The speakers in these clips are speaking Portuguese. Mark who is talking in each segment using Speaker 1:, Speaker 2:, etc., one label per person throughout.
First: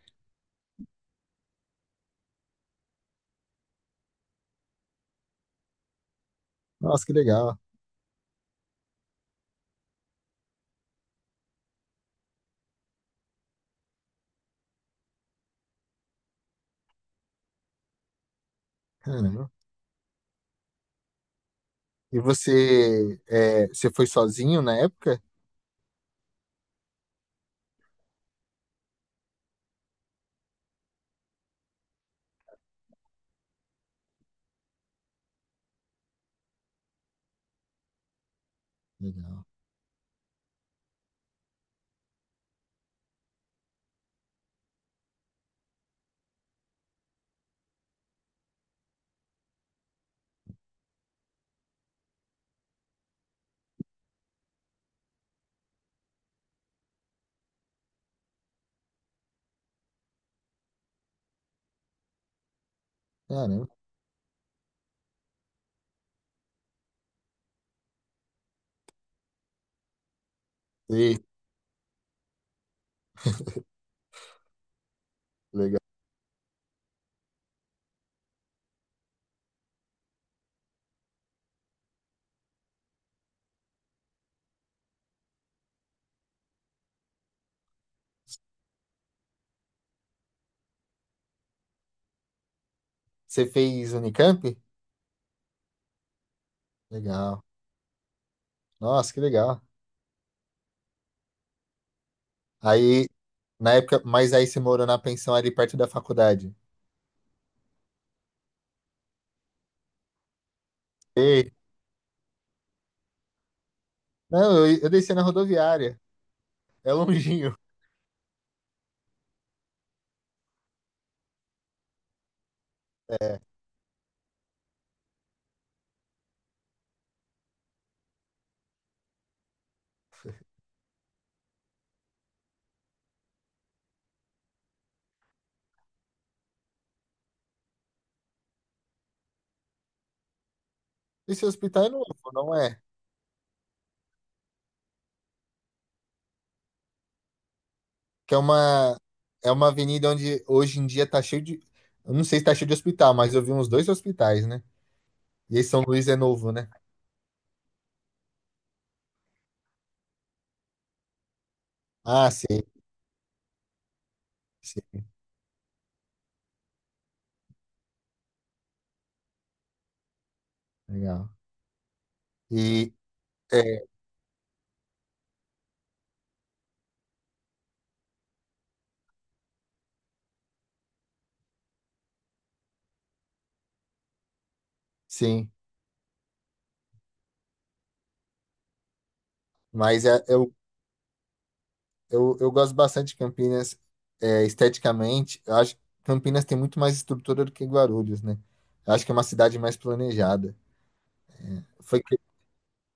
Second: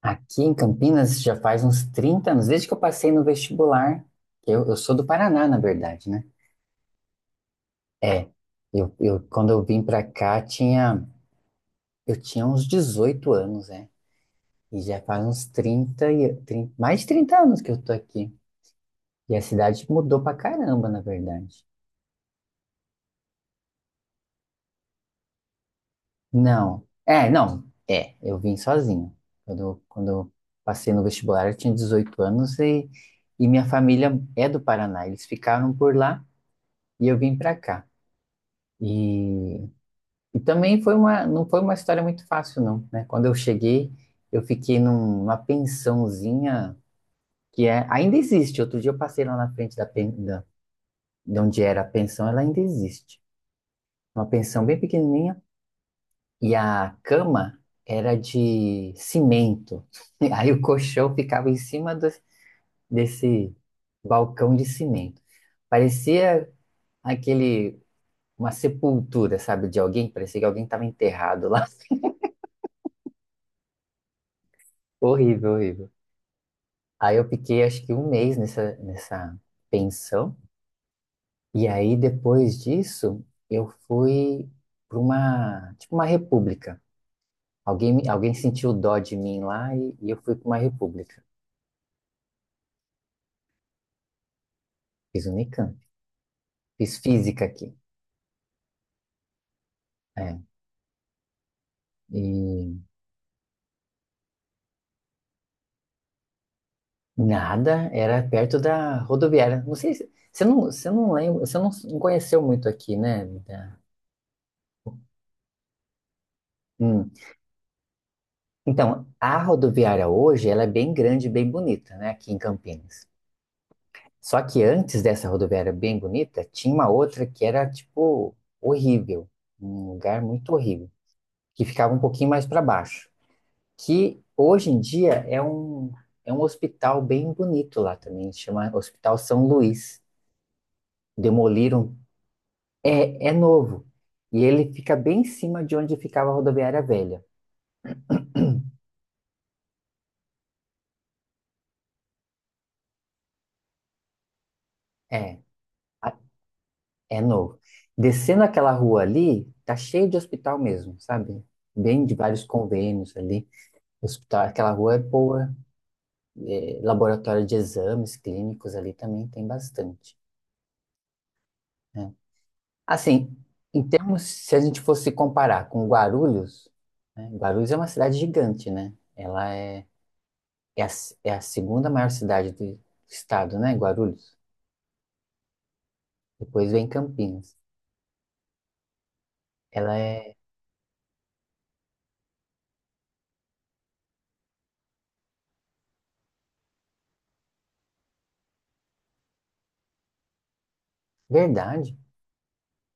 Speaker 1: Aqui em Campinas já faz uns 30 anos, desde que eu passei no vestibular. Eu sou do Paraná, na verdade, né?
Speaker 2: Nossa, que legal.
Speaker 1: É, quando eu vim pra cá, tinha, eu tinha uns 18 anos, né? E já faz uns trinta, mais de 30 anos que eu tô aqui. E a
Speaker 2: Caramba.
Speaker 1: cidade mudou pra caramba, na verdade.
Speaker 2: E você, você foi sozinho na época?
Speaker 1: Não, é, não, é, eu vim sozinho. Quando eu passei no vestibular, eu tinha 18 anos e minha família é do Paraná. Eles ficaram por lá e eu vim pra cá.
Speaker 2: Legal.
Speaker 1: E, e também foi uma, não foi uma história muito fácil, não, né? Quando eu cheguei, eu fiquei numa pensãozinha que é, ainda existe. Outro dia eu passei lá na frente da, de onde era a pensão, ela ainda existe. Uma pensão bem pequenininha e a cama era de cimento. Aí o colchão ficava desse
Speaker 2: Caramba.
Speaker 1: balcão de cimento. Parecia aquele, uma sepultura, sabe, de alguém. Parecia que alguém estava
Speaker 2: E,
Speaker 1: enterrado lá. Horrível,
Speaker 2: legal.
Speaker 1: horrível. Aí eu fiquei acho que um mês nessa pensão. E aí depois disso eu fui para uma, tipo uma república. Alguém sentiu dó de mim lá e eu fui para uma república.
Speaker 2: Você fez Unicamp?
Speaker 1: Fiz um Unicamp. Fiz
Speaker 2: Legal.
Speaker 1: física aqui.
Speaker 2: Nossa, que legal.
Speaker 1: É. E
Speaker 2: Aí, na época, mas aí você morou na pensão ali perto da faculdade?
Speaker 1: nada, era perto da rodoviária. Não sei se você não lembra,
Speaker 2: Ei.
Speaker 1: você não, não conheceu muito aqui, né? Da-
Speaker 2: Não, eu desci na rodoviária. É
Speaker 1: hum.
Speaker 2: longinho.
Speaker 1: Então, a rodoviária hoje, ela é bem grande, e bem bonita, né? Aqui em Campinas.
Speaker 2: É.
Speaker 1: Só que antes dessa rodoviária bem bonita, tinha uma outra que era, tipo, horrível. Um lugar muito horrível. Que ficava um pouquinho mais para baixo. Que hoje em dia é um hospital bem bonito lá também. Chama Hospital São Luís.
Speaker 2: Esse hospital é
Speaker 1: Demoliram.
Speaker 2: novo, não é?
Speaker 1: É, é novo. E ele fica bem em cima de onde ficava a rodoviária velha.
Speaker 2: Que é uma, é uma avenida onde hoje em dia tá cheio de. Eu não sei se tá cheio de hospital, mas eu vi uns dois hospitais, né?
Speaker 1: É,
Speaker 2: E esse São Luís é
Speaker 1: a-
Speaker 2: novo, né?
Speaker 1: é novo. Descendo aquela rua ali, tá cheio de hospital mesmo, sabe? Bem de
Speaker 2: Ah,
Speaker 1: vários
Speaker 2: sim.
Speaker 1: convênios ali. Hospital, aquela rua é
Speaker 2: Sim,
Speaker 1: boa, laboratório de exames clínicos ali também tem bastante,
Speaker 2: legal.
Speaker 1: né?
Speaker 2: E
Speaker 1: Assim, em
Speaker 2: é,
Speaker 1: termos, se a gente fosse comparar com Guarulhos, né? Guarulhos é uma cidade gigante, né? Ela é, é, a, é a segunda maior cidade do estado, né? Guarulhos.
Speaker 2: sim,
Speaker 1: Depois vem Campinas. Ela
Speaker 2: mas é-
Speaker 1: é
Speaker 2: eu, eu gosto bastante de Campinas, esteticamente. Eu acho que Campinas tem muito mais estrutura do que Guarulhos, né? Eu acho que é uma cidade mais planejada.
Speaker 1: verdade.
Speaker 2: Foi, cre-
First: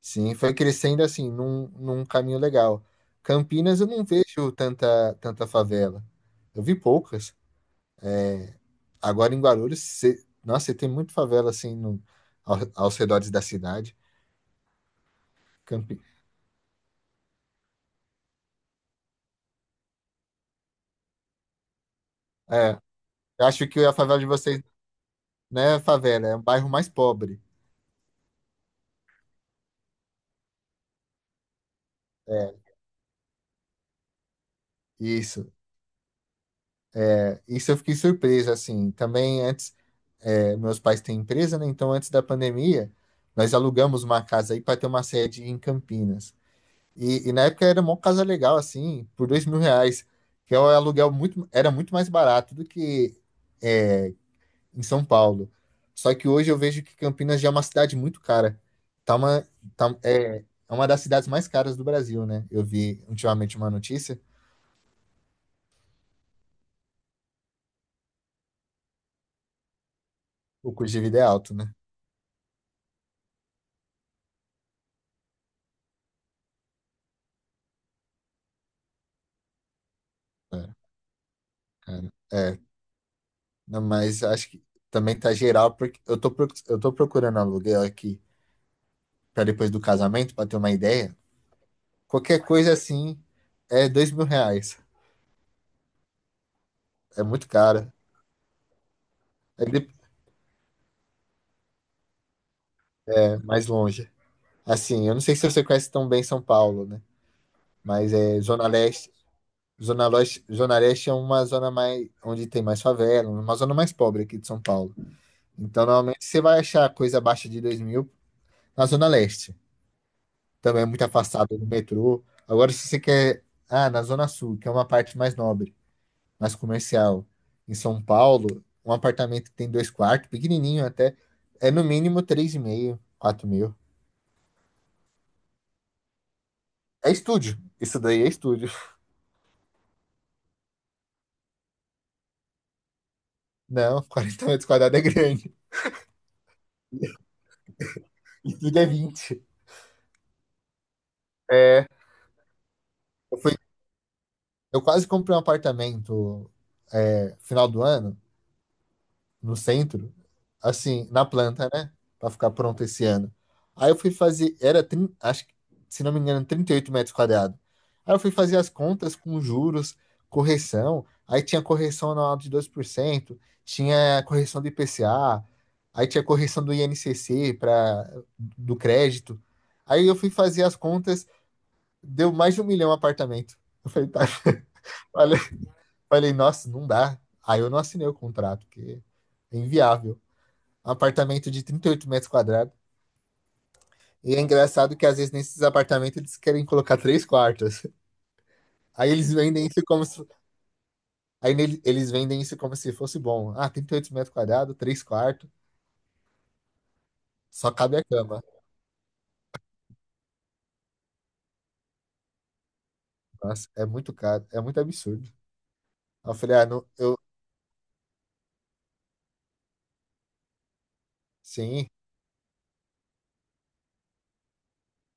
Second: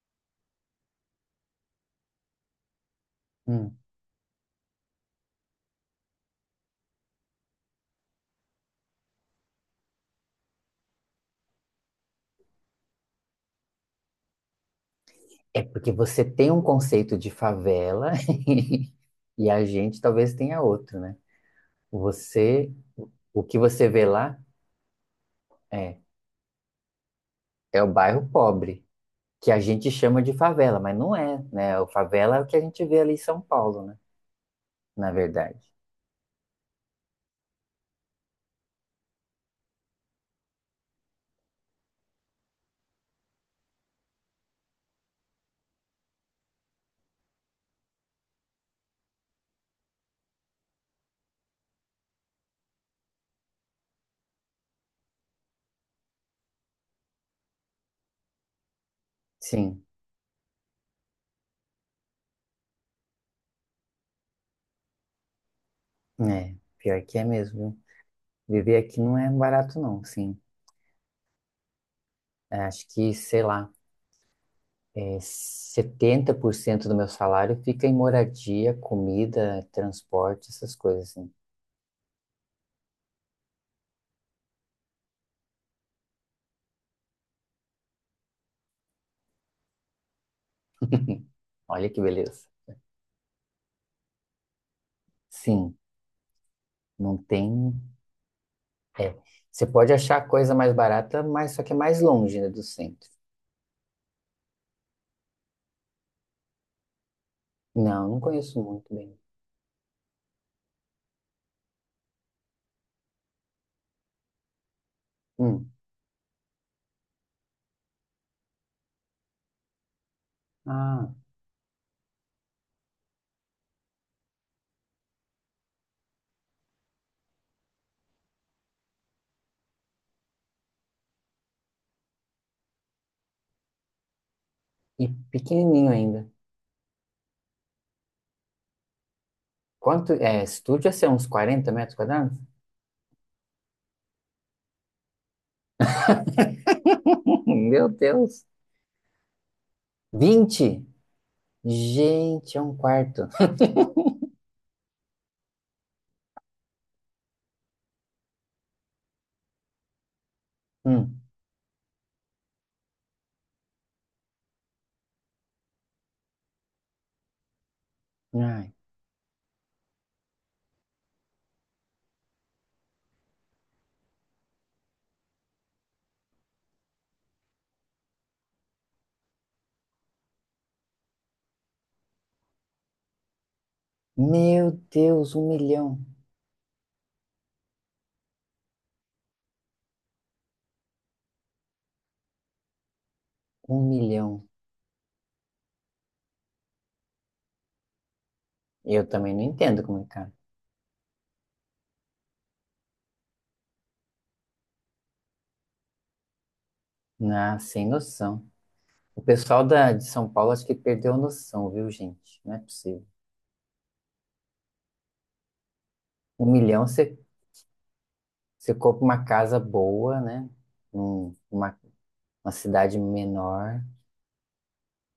Speaker 2: sim, foi crescendo assim, num caminho legal.
Speaker 1: Hum.
Speaker 2: Campinas eu não vejo tanta favela. Eu vi poucas. Agora em Guarulhos, cê, nossa, você tem muito favela assim no, aos redores da cidade.
Speaker 1: É porque
Speaker 2: Campi-
Speaker 1: você tem um conceito de favela e a gente talvez tenha outro, né? Você,
Speaker 2: é,
Speaker 1: o
Speaker 2: eu
Speaker 1: que
Speaker 2: acho que
Speaker 1: você
Speaker 2: a
Speaker 1: vê
Speaker 2: favela de
Speaker 1: lá
Speaker 2: vocês, né,
Speaker 1: é,
Speaker 2: favela, é um bairro mais pobre.
Speaker 1: é o bairro pobre. Que a gente chama de favela, mas não é, né? O favela é o que a
Speaker 2: É,
Speaker 1: gente vê ali em São Paulo, né? Na
Speaker 2: isso.
Speaker 1: verdade.
Speaker 2: É. Isso eu fiquei surpreso, assim. Também antes, meus pais têm empresa, né? Então, antes da pandemia, nós alugamos uma casa aí para ter uma sede em Campinas. E na época era uma casa legal, assim, por R$ 2.000, que é um aluguel era muito mais barato do que, é, em São Paulo. Só que hoje eu vejo que Campinas já é uma cidade muito cara. Tá uma,
Speaker 1: Sim,
Speaker 2: tá, é, é uma das cidades mais caras do Brasil, né? Eu vi ultimamente uma notícia.
Speaker 1: é. Pior que é mesmo. Viu? Viver aqui não é barato, não, sim.
Speaker 2: O custo de vida é alto, né?
Speaker 1: Acho que, sei lá, é 70% do meu salário fica em moradia, comida, transporte,
Speaker 2: É,
Speaker 1: essas coisas, assim.
Speaker 2: cara. É, não, mas acho que também tá geral, porque eu tô, proc- eu tô procurando aluguel aqui pra depois do casamento, pra ter uma ideia.
Speaker 1: Olha que
Speaker 2: Qualquer
Speaker 1: beleza.
Speaker 2: coisa assim é R$ 2.000.
Speaker 1: Sim, não
Speaker 2: É muito
Speaker 1: tem.
Speaker 2: caro.
Speaker 1: É.
Speaker 2: É,
Speaker 1: Você
Speaker 2: de-
Speaker 1: pode achar coisa mais barata, mas só que é mais longe, né, do centro.
Speaker 2: é mais longe. Assim, eu não sei se você conhece tão bem São Paulo, né?
Speaker 1: Não,
Speaker 2: Mas
Speaker 1: não
Speaker 2: é
Speaker 1: conheço
Speaker 2: Zona
Speaker 1: muito
Speaker 2: Leste.
Speaker 1: bem.
Speaker 2: Zona Leste é uma zona mais onde tem mais favela, uma zona mais pobre aqui de São Paulo.
Speaker 1: Hum.
Speaker 2: Então, normalmente você vai achar coisa abaixo de 2.000 na Zona Leste. Também é muito
Speaker 1: Ah.
Speaker 2: afastado do metrô. Agora, se você quer, ah, na Zona Sul, que é uma parte mais nobre, mais comercial, em São Paulo, um apartamento que tem dois quartos, pequenininho até, é no mínimo 3.500, 4.000.
Speaker 1: E pequenininho ainda.
Speaker 2: É estúdio. Isso daí é estúdio.
Speaker 1: Quanto é estúdio? Ia ser uns 40 metros quadrados?
Speaker 2: Não, 40 m² é grande.
Speaker 1: Meu Deus!
Speaker 2: Estúdio é 20.
Speaker 1: 20?
Speaker 2: É,
Speaker 1: Gente, é um quarto.
Speaker 2: eu, fui, eu quase comprei um apartamento, final do ano, no centro, assim,
Speaker 1: Hum.
Speaker 2: na planta, né? Pra ficar pronto esse ano. Aí eu fui fazer, era, trin- acho que, se não me engano, 38 metros quadrados. Aí eu fui fazer as
Speaker 1: Ai.
Speaker 2: contas com juros, correção. Aí tinha correção anual de 2%, tinha correção do IPCA, aí tinha correção do INCC para do crédito. Aí eu fui fazer as contas, deu mais de 1 milhão apartamento. Eu falei, tá,
Speaker 1: Meu Deus,
Speaker 2: falei,
Speaker 1: um milhão.
Speaker 2: falei, nossa, não dá. Aí eu não assinei o contrato, porque é inviável apartamento de 38 m².
Speaker 1: Um
Speaker 2: E é
Speaker 1: milhão.
Speaker 2: engraçado que às vezes nesses apartamentos eles querem colocar três quartos.
Speaker 1: Eu
Speaker 2: Aí
Speaker 1: também
Speaker 2: eles
Speaker 1: não
Speaker 2: vendem
Speaker 1: entendo
Speaker 2: isso
Speaker 1: como é,
Speaker 2: como se,
Speaker 1: cara.
Speaker 2: aí nele- eles vendem isso como se fosse bom. Ah, 38 m², três quartos,
Speaker 1: Ah,
Speaker 2: só
Speaker 1: sem
Speaker 2: cabe a cama.
Speaker 1: noção. O pessoal da, de São Paulo acho que perdeu a noção, viu, gente? Não é possível.
Speaker 2: Nossa, é muito caro, é muito absurdo. Aí eu
Speaker 1: Um
Speaker 2: falei, ah,
Speaker 1: milhão
Speaker 2: não, eu,
Speaker 1: você, você compra uma casa boa, né? Um- uma,
Speaker 2: sim,
Speaker 1: uma cidade menor.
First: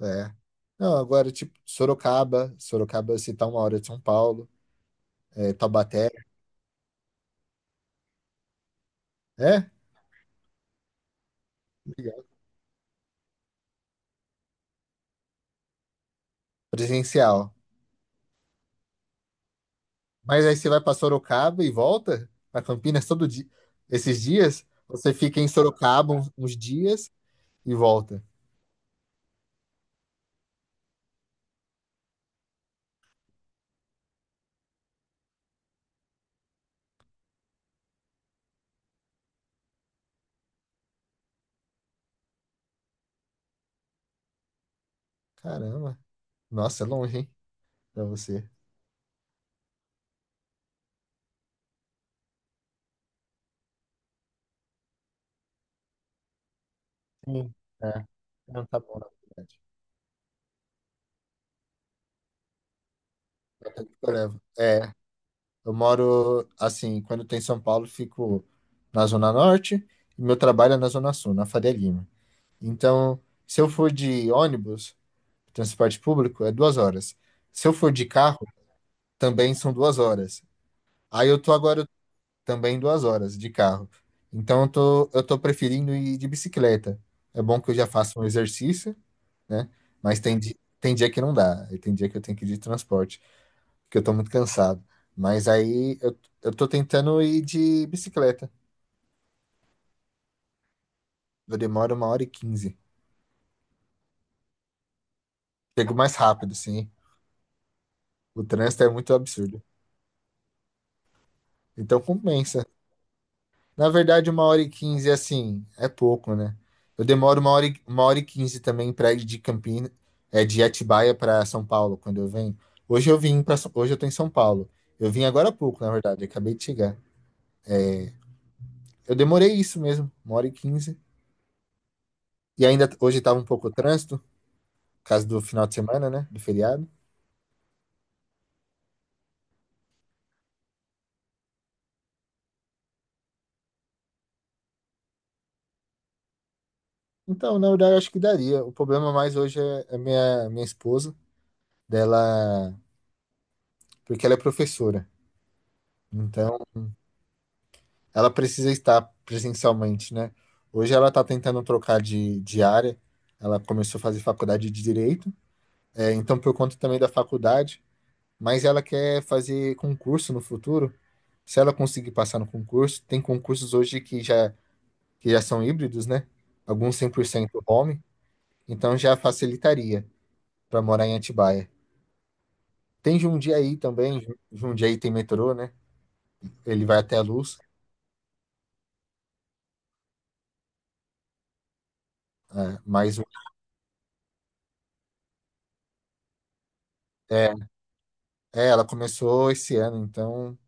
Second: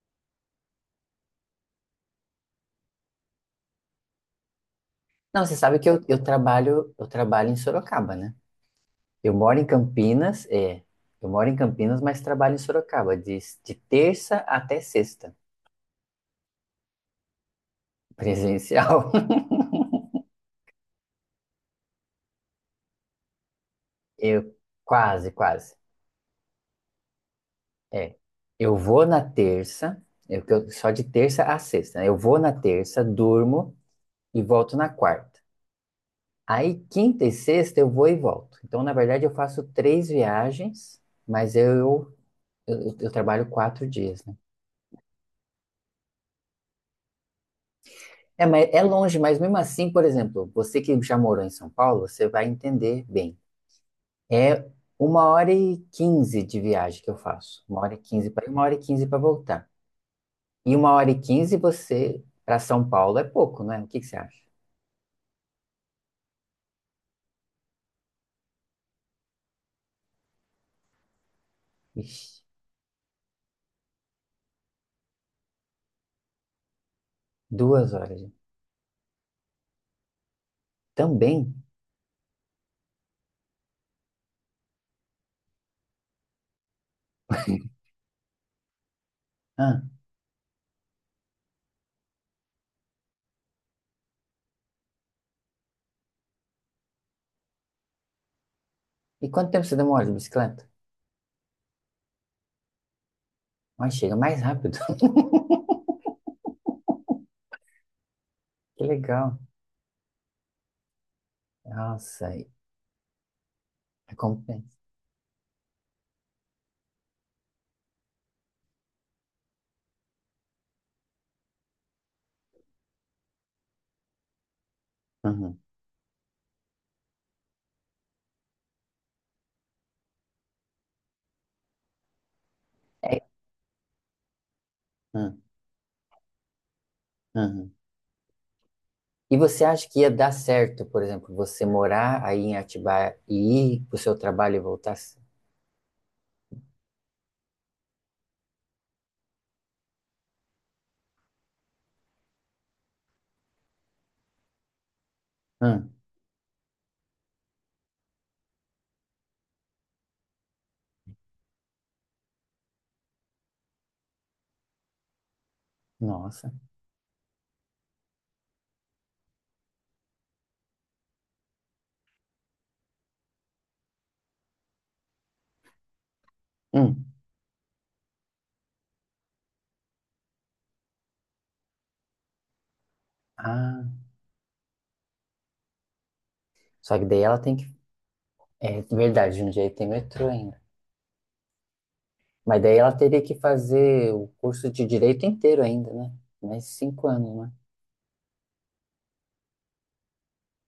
Speaker 2: é. Não, agora, tipo, Sorocaba, se tá uma hora de São Paulo,
Speaker 1: Não, você sabe que eu,
Speaker 2: Taubaté,
Speaker 1: eu trabalho em Sorocaba, né? Eu moro em
Speaker 2: é,
Speaker 1: Campinas, é. Eu moro em Campinas, mas
Speaker 2: legal.
Speaker 1: trabalho em Sorocaba, de terça até sexta,
Speaker 2: Presencial.
Speaker 1: presencial.
Speaker 2: Mas aí você vai para Sorocaba e volta para Campinas todo dia. Esses
Speaker 1: Eu
Speaker 2: dias, você
Speaker 1: quase,
Speaker 2: fica em
Speaker 1: quase.
Speaker 2: Sorocaba uns dias e
Speaker 1: É.
Speaker 2: volta.
Speaker 1: Eu vou na terça, só de terça a sexta, né? Eu vou na terça, durmo e volto na quarta. Aí quinta e sexta eu vou e volto. Então, na verdade, eu faço três viagens, mas eu trabalho quatro dias, né?
Speaker 2: Caramba. Nossa, é longe, hein? Pra
Speaker 1: É,
Speaker 2: você.
Speaker 1: mas é longe, mas mesmo assim, por exemplo, você que já morou em São Paulo, você vai entender bem. É uma hora e quinze de viagem que eu
Speaker 2: Sim.
Speaker 1: faço. Uma
Speaker 2: É.
Speaker 1: hora e quinze para ir, uma
Speaker 2: Não
Speaker 1: hora e
Speaker 2: tá bom,
Speaker 1: quinze
Speaker 2: na
Speaker 1: para
Speaker 2: verdade.
Speaker 1: voltar. E uma hora e quinze você para São Paulo é pouco, né? O que que
Speaker 2: Eu
Speaker 1: você acha?
Speaker 2: levo. É, eu moro assim, quando eu tô em São Paulo, fico na Zona Norte e meu trabalho é na Zona Sul, na Faria Lima.
Speaker 1: Ixi,
Speaker 2: Então, se eu for de ônibus, transporte público, é 2 horas. Se eu
Speaker 1: duas
Speaker 2: for de
Speaker 1: horas. Gente.
Speaker 2: carro, também são 2 horas. Aí eu tô
Speaker 1: Também?
Speaker 2: agora, também 2 horas de carro. Então eu tô preferindo ir de bicicleta. É bom que eu já faço um exercício, né?
Speaker 1: Ah,
Speaker 2: Mas tem, tem dia que não dá. E tem dia que eu tenho que ir de transporte, porque eu tô muito cansado. Mas aí eu tô tentando ir de bicicleta.
Speaker 1: e quanto tempo você demora de bicicleta?
Speaker 2: Eu demoro uma hora e quinze.
Speaker 1: Mas chega mais rápido.
Speaker 2: Chego mais rápido, sim. O
Speaker 1: Que
Speaker 2: trânsito é muito
Speaker 1: legal.
Speaker 2: absurdo. Então
Speaker 1: Nossa, é
Speaker 2: compensa. Na verdade, uma hora e
Speaker 1: compensa.
Speaker 2: quinze, assim, é pouco, né? Eu demoro uma hora e quinze também pra ir de Campinas, de Atibaia para São Paulo, quando eu venho. Hoje eu tô em São Paulo. Eu vim agora há
Speaker 1: Uhum.
Speaker 2: pouco, na verdade, eu acabei de chegar. Eu demorei isso mesmo, uma hora e quinze.
Speaker 1: É,
Speaker 2: Hoje tava um pouco o trânsito, por causa do
Speaker 1: uhum,
Speaker 2: final de semana, né? Do feriado.
Speaker 1: uhum. E você acha que ia dar certo, por exemplo, você morar aí em Atibaia e ir para o seu trabalho e voltar?
Speaker 2: Então, na verdade, eu acho que daria. O problema mais hoje é a minha, minha esposa, dela, porque ela é professora.
Speaker 1: Hum,
Speaker 2: Então, ela precisa estar presencialmente, né? Hoje ela está tentando trocar de área, ela começou a fazer faculdade de Direito, então
Speaker 1: nossa.
Speaker 2: por conta também da faculdade, mas ela quer fazer concurso no futuro. Se ela conseguir passar no concurso, tem concursos hoje que já são híbridos, né? Alguns cem
Speaker 1: Hum.
Speaker 2: por cento home, então já facilitaria para morar em Atibaia. Tem Jundiaí
Speaker 1: Ah.
Speaker 2: também, Jundiaí tem metrô, né? Ele
Speaker 1: Só
Speaker 2: vai
Speaker 1: que
Speaker 2: até
Speaker 1: daí
Speaker 2: a
Speaker 1: ela tem
Speaker 2: Luz,
Speaker 1: que. É verdade, Jundiaí tem metrô ainda. Mas daí
Speaker 2: é,
Speaker 1: ela
Speaker 2: mas
Speaker 1: teria que fazer o curso de direito inteiro ainda, né? Mais cinco anos,
Speaker 2: é,
Speaker 1: né?
Speaker 2: ela começou esse ano, então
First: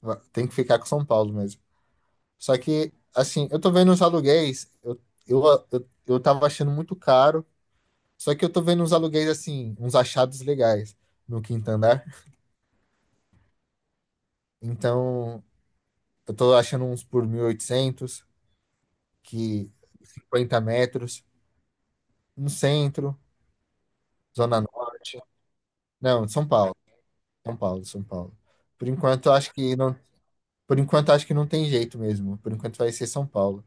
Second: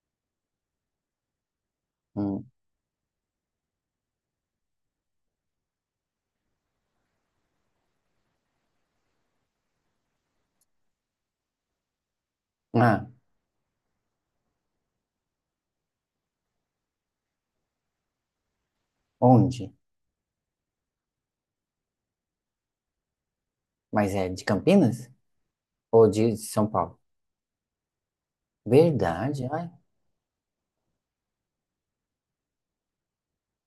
Speaker 2: Tem que ficar com São Paulo mesmo.
Speaker 1: Hum.
Speaker 2: Só que, assim, eu tô vendo os aluguéis, eu, eu tava achando muito caro, só que eu tô vendo uns aluguéis, assim, uns achados legais no quinto andar.
Speaker 1: Ah,
Speaker 2: Então, eu tô achando uns por 1.800, que
Speaker 1: onde?
Speaker 2: 50 m, no centro,
Speaker 1: Mas é de
Speaker 2: Zona
Speaker 1: Campinas?
Speaker 2: Norte.
Speaker 1: Ou
Speaker 2: Não,
Speaker 1: de São Paulo?
Speaker 2: São Paulo. Por enquanto, eu
Speaker 1: Verdade,
Speaker 2: acho
Speaker 1: ai.
Speaker 2: que não, por enquanto, eu acho que não tem jeito mesmo. Por enquanto, vai ser São Paulo.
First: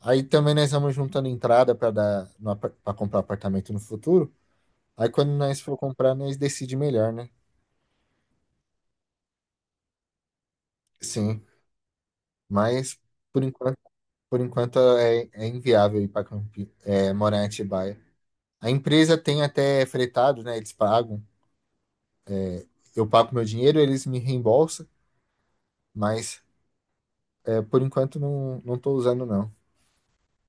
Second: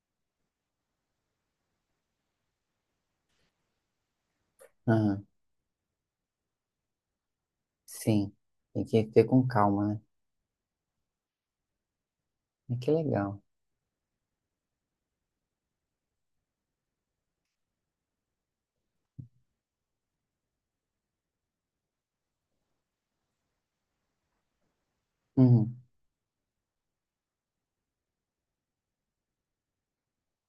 Speaker 2: Aí também nós vamos juntando entrada para dar para comprar apartamento no futuro. Aí
Speaker 1: Ah,
Speaker 2: quando nós for comprar, nós decide melhor, né?
Speaker 1: sim. Tem que ter com calma, né?
Speaker 2: Sim,
Speaker 1: Mas que
Speaker 2: mas
Speaker 1: legal.
Speaker 2: por enquanto, é inviável ir para morar em Atibaia. A empresa tem até fretado, né? Eles pagam. Eu pago meu dinheiro, eles me reembolsam,
Speaker 1: Uhum.
Speaker 2: mas por enquanto não estou usando não.